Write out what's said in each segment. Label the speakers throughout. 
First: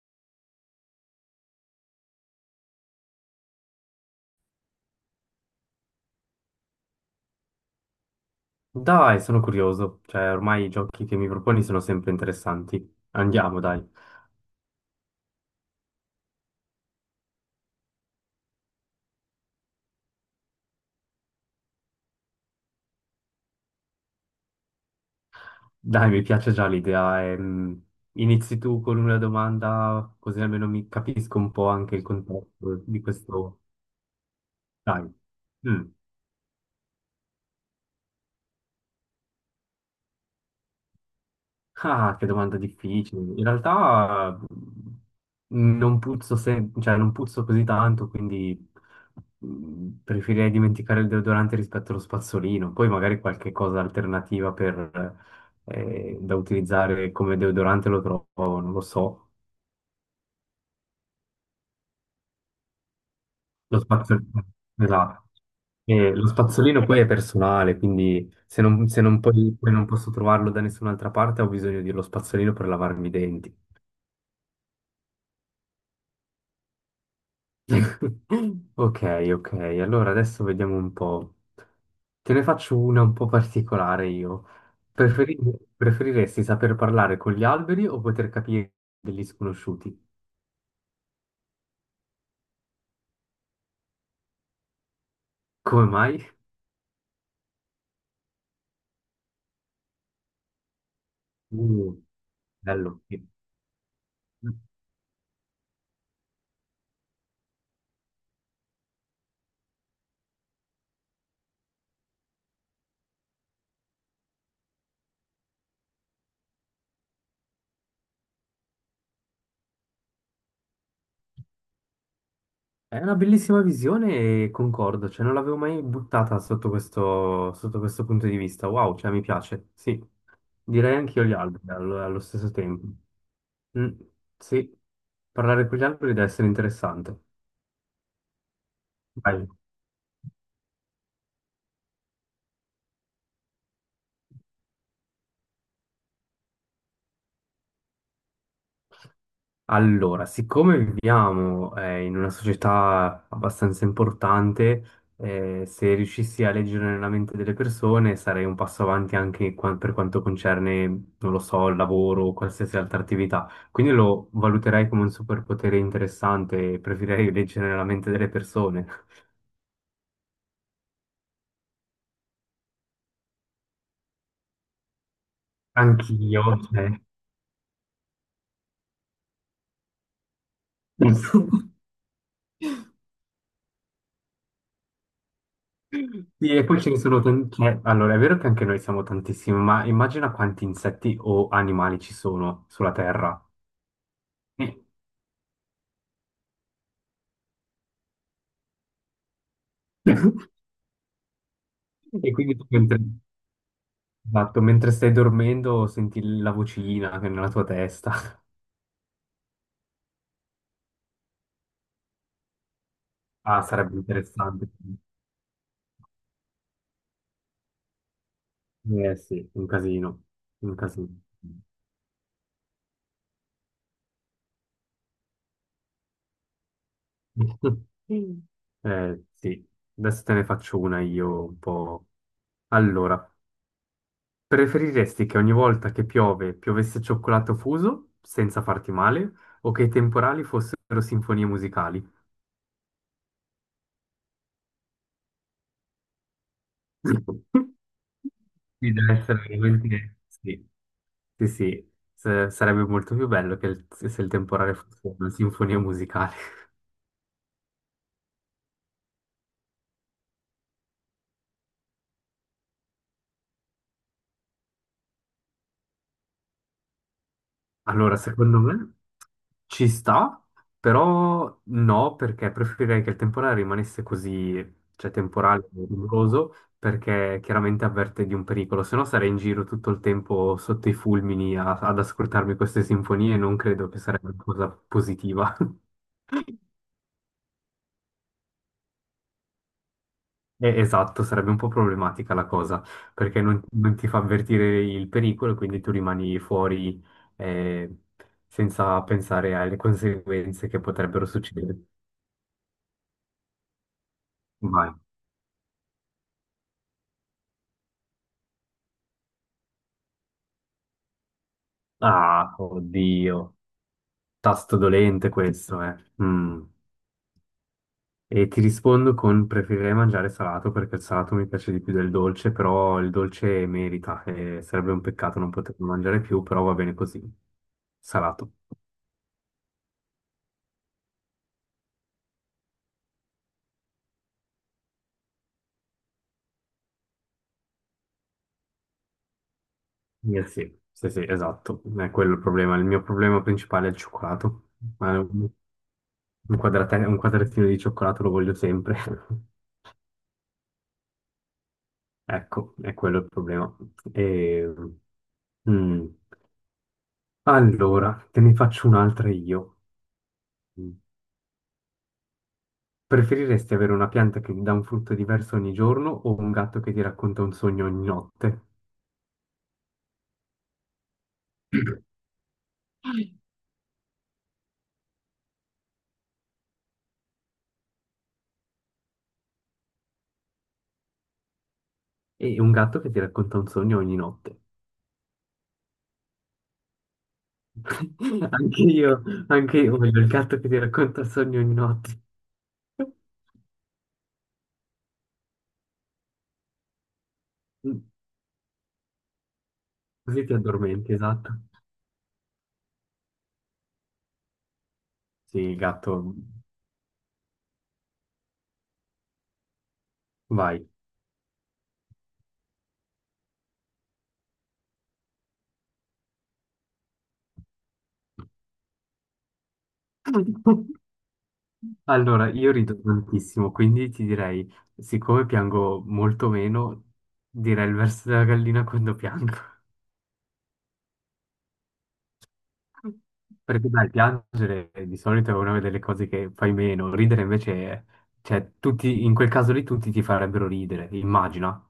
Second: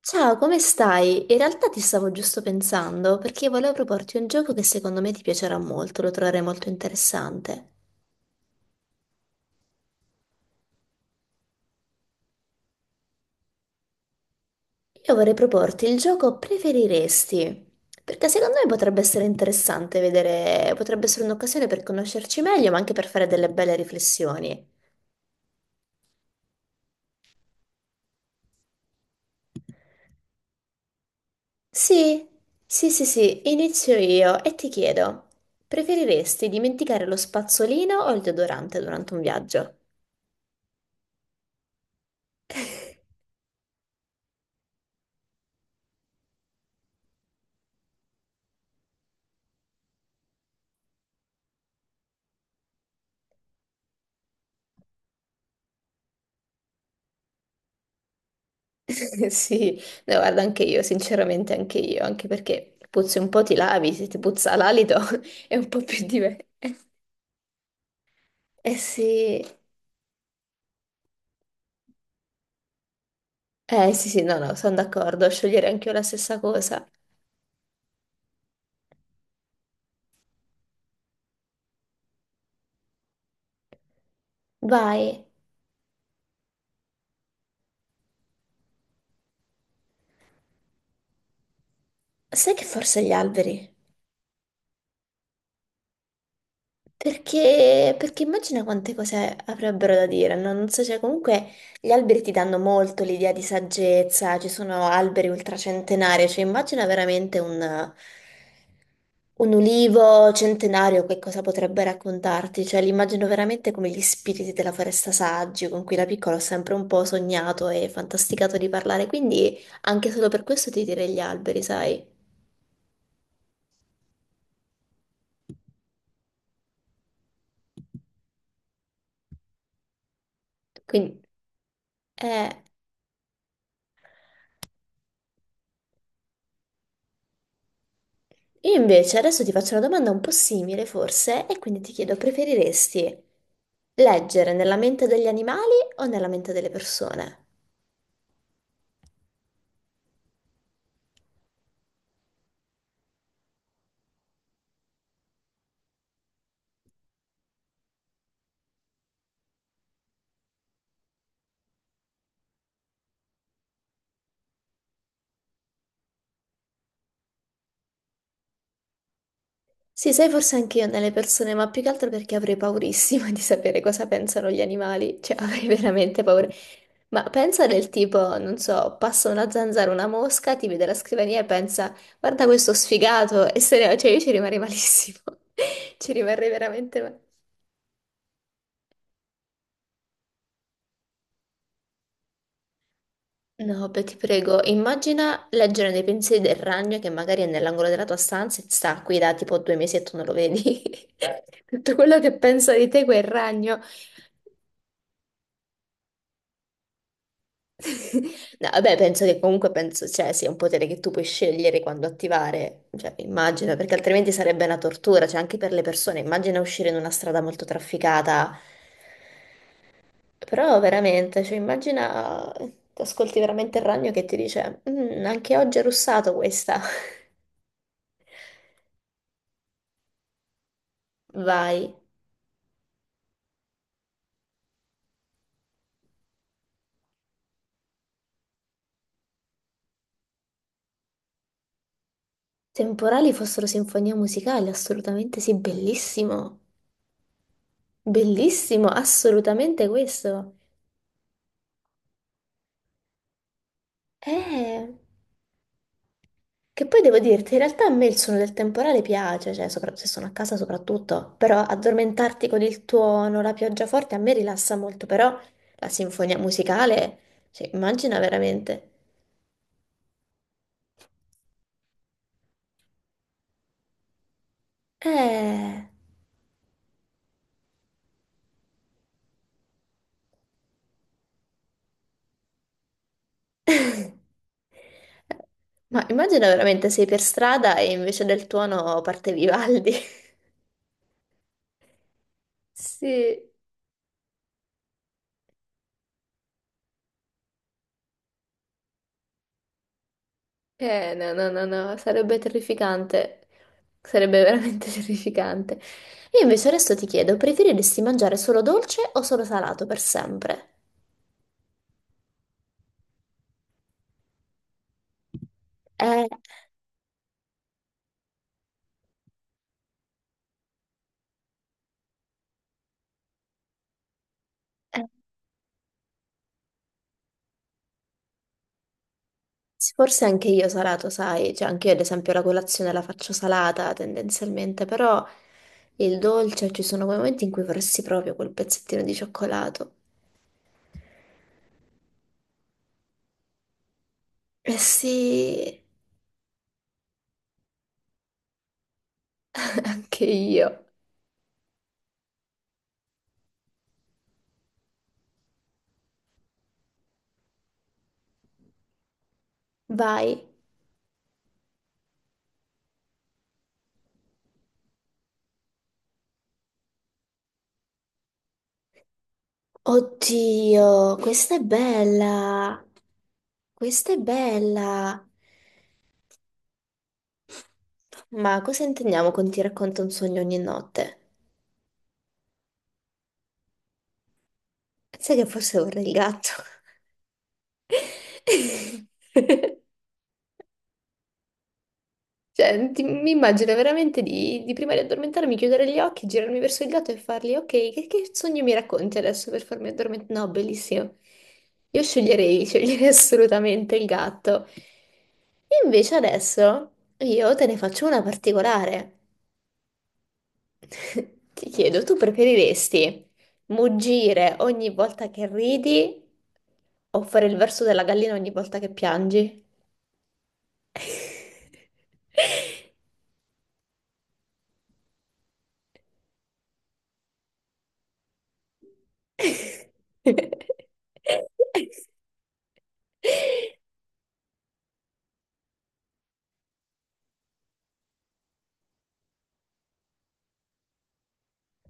Speaker 1: Ciao, come stai? In realtà ti stavo giusto pensando perché volevo proporti un gioco che secondo me ti piacerà molto, lo troverai molto interessante.
Speaker 2: Dai, sono curioso, cioè ormai i giochi che mi proponi sono sempre interessanti. Andiamo, dai.
Speaker 1: Io vorrei proporti il gioco Preferiresti, perché secondo me potrebbe essere interessante vedere, potrebbe essere un'occasione per conoscerci meglio, ma anche per fare delle belle riflessioni.
Speaker 2: Dai, mi piace già l'idea. Inizi tu con una domanda, così almeno mi capisco un po' anche il
Speaker 1: Sì,
Speaker 2: contesto
Speaker 1: sì,
Speaker 2: di
Speaker 1: sì, sì,
Speaker 2: questo.
Speaker 1: inizio io e ti
Speaker 2: Dai.
Speaker 1: chiedo,
Speaker 2: Mm.
Speaker 1: preferiresti dimenticare lo spazzolino o il deodorante durante un viaggio?
Speaker 2: Ah, che domanda difficile. In realtà non puzzo, cioè, non puzzo così tanto, quindi preferirei dimenticare il deodorante rispetto allo spazzolino. Poi magari qualche cosa alternativa per, da utilizzare come deodorante lo trovo, non lo so.
Speaker 1: Sì, no, guarda anche io, sinceramente anche io, anche perché puzzi un po' ti
Speaker 2: Lo
Speaker 1: lavi, se ti
Speaker 2: spazzolino,
Speaker 1: puzza l'alito
Speaker 2: esatto.
Speaker 1: è un po' più
Speaker 2: E lo
Speaker 1: diverso.
Speaker 2: spazzolino poi è personale, quindi
Speaker 1: Eh
Speaker 2: se non
Speaker 1: sì,
Speaker 2: poi non posso trovarlo da nessun'altra parte, ho bisogno dello spazzolino per lavarmi i denti.
Speaker 1: eh sì sì, no no, sono d'accordo, scegliere anche io la stessa cosa.
Speaker 2: Ok, ok, allora adesso vediamo un po'. Te ne faccio una un po' particolare io.
Speaker 1: Vai.
Speaker 2: Preferi- preferiresti saper parlare con gli alberi o poter capire degli sconosciuti?
Speaker 1: Sai che forse gli alberi?
Speaker 2: Come mai?
Speaker 1: Perché immagina quante cose avrebbero da dire, no? Non so, cioè comunque gli
Speaker 2: Uh,
Speaker 1: alberi ti danno
Speaker 2: bello.
Speaker 1: molto l'idea di saggezza, ci
Speaker 2: Sì.
Speaker 1: sono alberi ultracentenari, cioè immagina veramente un. Un ulivo centenario, che cosa potrebbe raccontarti? Cioè, li immagino veramente come gli spiriti della foresta saggi, con cui da piccola ho sempre un po' sognato e fantasticato di parlare, quindi anche solo per questo ti direi gli alberi, sai?
Speaker 2: È una bellissima visione e concordo, cioè non l'avevo mai buttata sotto questo punto di vista. Wow, cioè mi piace, sì. Direi
Speaker 1: Quindi,
Speaker 2: anch'io gli alberi allo, allo
Speaker 1: eh,
Speaker 2: stesso tempo. Mm, sì, parlare con gli alberi deve essere interessante.
Speaker 1: io invece
Speaker 2: Vai.
Speaker 1: adesso ti faccio una domanda un po' simile, forse, e quindi ti chiedo, preferiresti leggere nella mente degli animali o nella mente delle persone?
Speaker 2: Allora, siccome viviamo in una società abbastanza importante, se riuscissi a leggere nella mente delle persone sarei un passo avanti anche per quanto concerne, non lo so, il lavoro o qualsiasi altra attività. Quindi lo valuterei come un superpotere interessante e preferirei leggere nella mente delle persone.
Speaker 1: Sì, sai, forse anche io nelle persone, ma più che altro perché avrei paurissima di sapere cosa pensano gli animali, cioè avrei veramente
Speaker 2: Anch'io,
Speaker 1: paura.
Speaker 2: cioè.
Speaker 1: Ma pensa del tipo, non so, passa una zanzara, una mosca, ti vede la scrivania e pensa, guarda questo sfigato, e se ne va, cioè io ci rimarrei malissimo, ci rimarrei
Speaker 2: Sì, e poi ce ne
Speaker 1: veramente male.
Speaker 2: sono tanti. Allora, è vero che anche noi siamo tantissimi, ma immagina quanti insetti o animali ci sono sulla Terra.
Speaker 1: No, beh, ti prego,
Speaker 2: Eh,
Speaker 1: immagina leggere nei pensieri del ragno che magari è nell'angolo della tua stanza e sta qui da tipo 2 mesi e tu non lo vedi. Tutto quello
Speaker 2: e
Speaker 1: che
Speaker 2: quindi tu
Speaker 1: pensa di
Speaker 2: mentre,
Speaker 1: te quel ragno.
Speaker 2: esatto, mentre stai dormendo senti la vocina che è nella tua testa.
Speaker 1: No, vabbè, penso che comunque penso, cioè, sia un potere che tu puoi scegliere quando attivare, cioè,
Speaker 2: Ah,
Speaker 1: immagino, perché
Speaker 2: sarebbe
Speaker 1: altrimenti sarebbe
Speaker 2: interessante.
Speaker 1: una tortura, cioè, anche per le persone, immagina uscire in una strada molto trafficata,
Speaker 2: Eh sì, un casino, un
Speaker 1: però
Speaker 2: casino.
Speaker 1: veramente, cioè, immagina, ascolti veramente il ragno che ti dice, "Mm, anche oggi è russato questa".
Speaker 2: Eh sì, adesso te ne faccio una io un
Speaker 1: Vai.
Speaker 2: po'. Allora, preferiresti che ogni volta che piove piovesse cioccolato fuso senza farti male o che i temporali fossero sinfonie musicali?
Speaker 1: Temporali fossero sinfonia musicale, assolutamente sì, bellissimo, bellissimo,
Speaker 2: Sì, deve essere
Speaker 1: assolutamente
Speaker 2: veramente...
Speaker 1: questo.
Speaker 2: Sì, sì, sì. Sarebbe molto più bello che se il temporale
Speaker 1: Eh.
Speaker 2: fosse una sinfonia musicale.
Speaker 1: Che poi devo dirti, in realtà a me il suono del temporale piace, cioè se sono a casa soprattutto, però addormentarti con il tuono, la pioggia forte a me rilassa molto, però la sinfonia musicale, cioè,
Speaker 2: Allora,
Speaker 1: immagina
Speaker 2: secondo
Speaker 1: veramente.
Speaker 2: me ci sta, però no, perché preferirei che il temporale rimanesse così, cioè temporale
Speaker 1: Eh.
Speaker 2: e rumoroso, perché chiaramente avverte di un pericolo, se no sarei in giro tutto il tempo sotto i fulmini ad ascoltarmi queste sinfonie e non credo che sarebbe una cosa positiva.
Speaker 1: Ma immagina veramente sei per strada e invece del tuono parte Vivaldi.
Speaker 2: Esatto, sarebbe un po' problematica la cosa,
Speaker 1: Sì.
Speaker 2: perché non ti fa avvertire il pericolo, quindi tu rimani fuori eh, senza pensare alle conseguenze che potrebbero
Speaker 1: No, no, no,
Speaker 2: succedere.
Speaker 1: no, sarebbe terrificante. Sarebbe veramente
Speaker 2: Vai.
Speaker 1: terrificante. Io invece adesso ti chiedo, preferiresti mangiare solo dolce o solo salato per sempre?
Speaker 2: Ah, oddio, tasto dolente questo, eh.
Speaker 1: Eh,
Speaker 2: Mm. E ti rispondo con preferirei mangiare salato perché il salato mi piace di più del dolce, però il dolce merita, sarebbe un
Speaker 1: eh,
Speaker 2: peccato non poterlo mangiare più, però va bene così, salato.
Speaker 1: forse anche io salato, sai, cioè anche io ad esempio la colazione la faccio salata tendenzialmente, però il dolce ci sono quei momenti in cui vorresti proprio quel pezzettino di cioccolato.
Speaker 2: Sì, sì, sì, esatto, è quello il problema. Il mio problema principale è il cioccolato.
Speaker 1: Eh
Speaker 2: Un
Speaker 1: sì,
Speaker 2: un quadratino di cioccolato lo voglio sempre.
Speaker 1: anche io.
Speaker 2: Ecco, è quello il problema. E, mm, allora, te ne faccio un'altra io.
Speaker 1: Vai.
Speaker 2: Mm. Preferiresti avere una pianta che ti dà un frutto diverso ogni giorno o un gatto che ti racconta un sogno ogni notte?
Speaker 1: Oddio, questa è bella. Questa è bella. Ma cosa intendiamo con ti racconto un sogno ogni notte?
Speaker 2: E un gatto che ti racconta un sogno ogni notte.
Speaker 1: Sai che forse vorrei il gatto.
Speaker 2: Anche io, anche io voglio il gatto che ti racconta il sogno ogni notte.
Speaker 1: Cioè, mi immagino veramente di prima di addormentarmi, chiudere gli occhi, girarmi verso il gatto e fargli, ok, che sogno mi racconti adesso per farmi addormentare?
Speaker 2: Così
Speaker 1: No,
Speaker 2: ti addormenti,
Speaker 1: bellissimo.
Speaker 2: esatto.
Speaker 1: Io sceglierei assolutamente il gatto.
Speaker 2: Sì,
Speaker 1: Invece
Speaker 2: gatto,
Speaker 1: adesso io te ne faccio una particolare.
Speaker 2: vai.
Speaker 1: Ti chiedo, tu preferiresti muggire ogni volta che ridi o fare il verso della gallina ogni volta che piangi?
Speaker 2: Allora, io rido tantissimo, quindi ti direi, siccome piango molto meno, direi il verso della gallina quando piango. Perché dai, piangere di solito è una delle cose che fai meno, ridere invece, cioè, tutti, in quel caso lì tutti ti farebbero ridere, immagina.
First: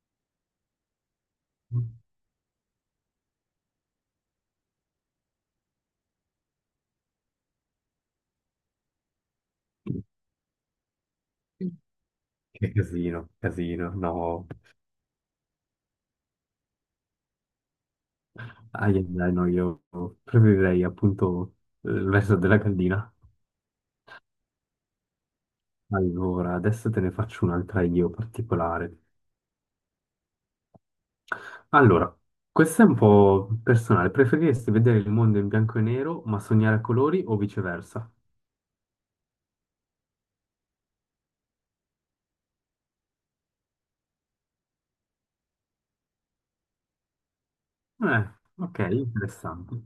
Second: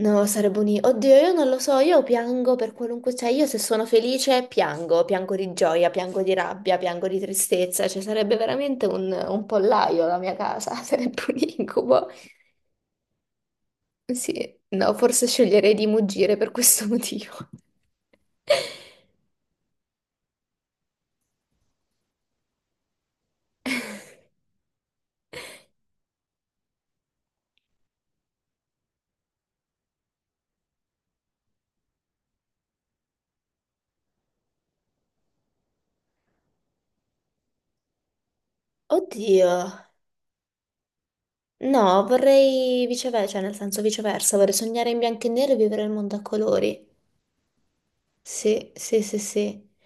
Speaker 1: No, sarebbe un. Oddio, io non lo so, io piango per qualunque. Cioè, io se sono felice piango, piango di gioia, piango di rabbia, piango di tristezza, cioè sarebbe veramente un, pollaio la mia casa, sarebbe un incubo.
Speaker 2: Che casino, casino, no.
Speaker 1: Sì, no, forse sceglierei di muggire per questo motivo.
Speaker 2: Ah, yeah, dai, no, io preferirei appunto il verso della gallina. Allora, adesso te ne faccio un'altra io particolare. Allora, questa è un po' personale. Preferiresti vedere il mondo in bianco e nero ma sognare a colori o viceversa?
Speaker 1: Oddio. No, vorrei viceversa, cioè nel senso viceversa, vorrei sognare in bianco e nero e vivere il mondo a colori.
Speaker 2: Eh,
Speaker 1: Sì,
Speaker 2: ok,
Speaker 1: sì, sì, sì.
Speaker 2: interessante.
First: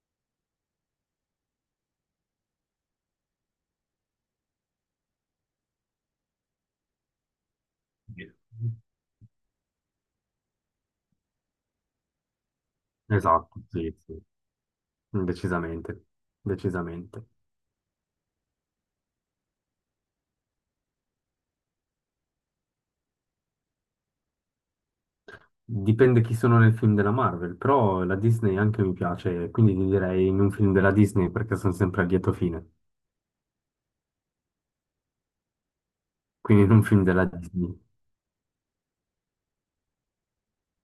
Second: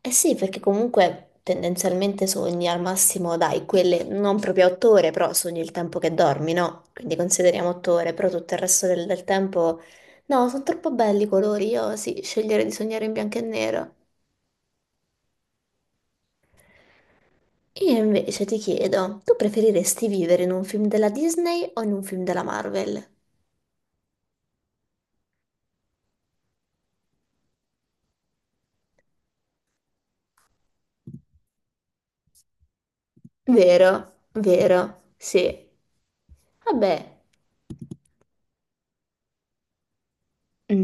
Speaker 1: Eh sì, perché comunque tendenzialmente sogni al massimo, dai, quelle non proprio 8 ore, però sogni il tempo che dormi, no? Quindi consideriamo 8 ore, però tutto il resto del tempo. No, sono troppo belli i colori, io sì, sceglierei di sognare in bianco e
Speaker 2: Esatto,
Speaker 1: nero.
Speaker 2: sì, sì, decisamente, decisamente.
Speaker 1: Io invece ti chiedo, tu preferiresti vivere in un film della Disney o in un film della Marvel?
Speaker 2: Dipende chi sono nel film della Marvel, però la Disney anche mi piace, quindi ti direi in un film della Disney perché sono sempre a lieto fine.
Speaker 1: Vero, vero, sì.
Speaker 2: Quindi non un film
Speaker 1: Vabbè,
Speaker 2: della Disney,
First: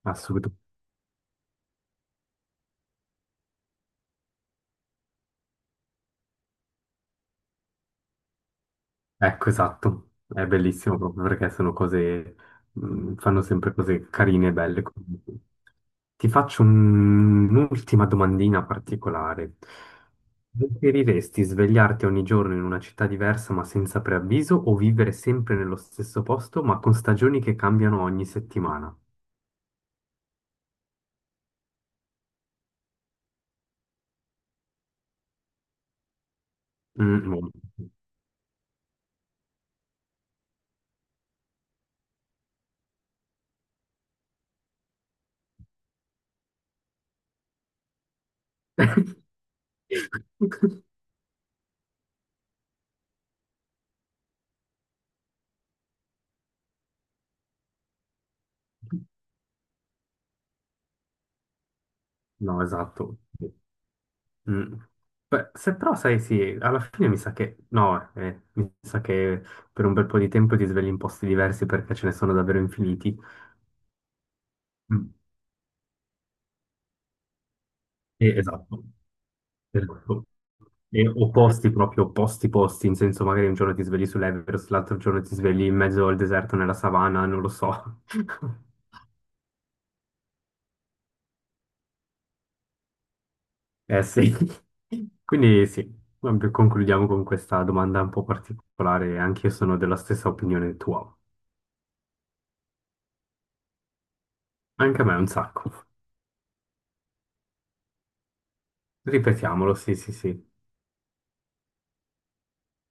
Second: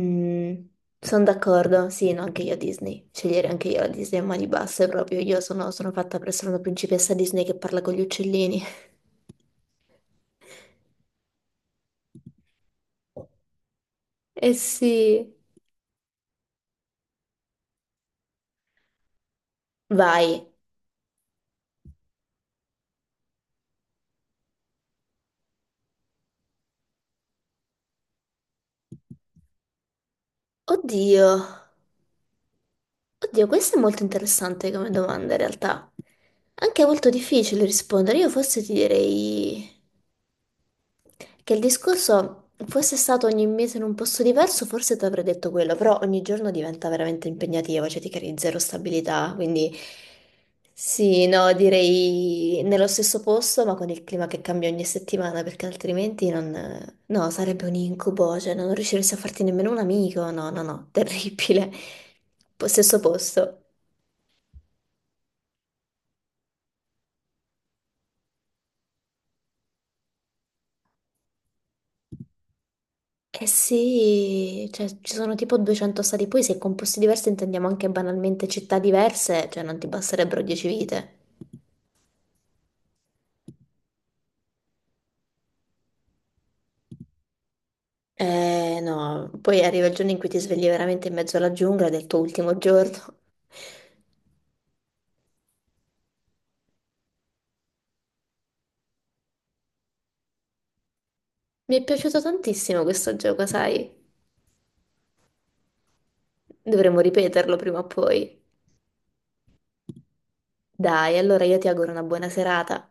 Speaker 2: assolutamente.
Speaker 1: sono d'accordo, sì, no, anche io Disney. Scegliere anche io la Disney a mani basse proprio. Io sono fatta per essere una principessa Disney che parla con gli uccellini.
Speaker 2: Ecco, esatto. È bellissimo proprio perché sono cose, fanno sempre cose carine e
Speaker 1: Eh
Speaker 2: belle.
Speaker 1: sì.
Speaker 2: Comunque. Ti faccio un'ultima domandina particolare.
Speaker 1: Vai.
Speaker 2: Preferiresti svegliarti ogni giorno in una città diversa ma senza preavviso o vivere sempre nello stesso posto ma con stagioni che cambiano ogni settimana?
Speaker 1: Oddio. Oddio, questa è molto interessante come domanda in realtà. Anche molto
Speaker 2: Mm, no,
Speaker 1: difficile rispondere. Io forse ti direi che il discorso fosse stato ogni mese in un posto diverso, forse ti avrei detto quello, però ogni giorno diventa veramente impegnativo, cioè ti crei zero stabilità, quindi sì, no, direi nello stesso posto, ma con il clima che cambia ogni settimana, perché altrimenti non... No, sarebbe un incubo, cioè non riusciresti a farti nemmeno un amico, no, no, no, terribile.
Speaker 2: no,
Speaker 1: Stesso
Speaker 2: esatto.
Speaker 1: posto.
Speaker 2: Mm. Beh, se però sai, sì, alla fine mi sa che no, mi sa che per un bel po' di tempo ti svegli in posti diversi perché ce ne sono davvero infiniti.
Speaker 1: Eh sì, cioè
Speaker 2: Mm.
Speaker 1: ci sono tipo 200 stati, poi se con posti diversi intendiamo anche banalmente città
Speaker 2: Esatto,
Speaker 1: diverse, cioè non ti
Speaker 2: esatto.
Speaker 1: basterebbero 10
Speaker 2: E
Speaker 1: vite.
Speaker 2: opposti, proprio opposti posti, in senso magari un giorno ti svegli sull'Everest, l'altro giorno ti svegli in mezzo al deserto nella savana, non lo so.
Speaker 1: Eh no, poi arriva il giorno in cui ti svegli veramente in mezzo alla giungla del tuo ultimo giorno.
Speaker 2: Eh sì. Quindi sì, vabbè, concludiamo con questa domanda un po' particolare, anche io sono della stessa opinione tua.
Speaker 1: Mi è piaciuto tantissimo questo gioco, sai?
Speaker 2: Anche a me un sacco.
Speaker 1: Dovremmo ripeterlo prima o poi.
Speaker 2: Ripetiamolo, sì, sì, sì.
Speaker 1: Dai, allora io ti auguro una buona serata.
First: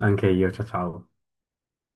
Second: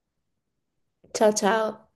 Speaker 2: Anche io, ciao ciao.
Speaker 1: Ciao ciao!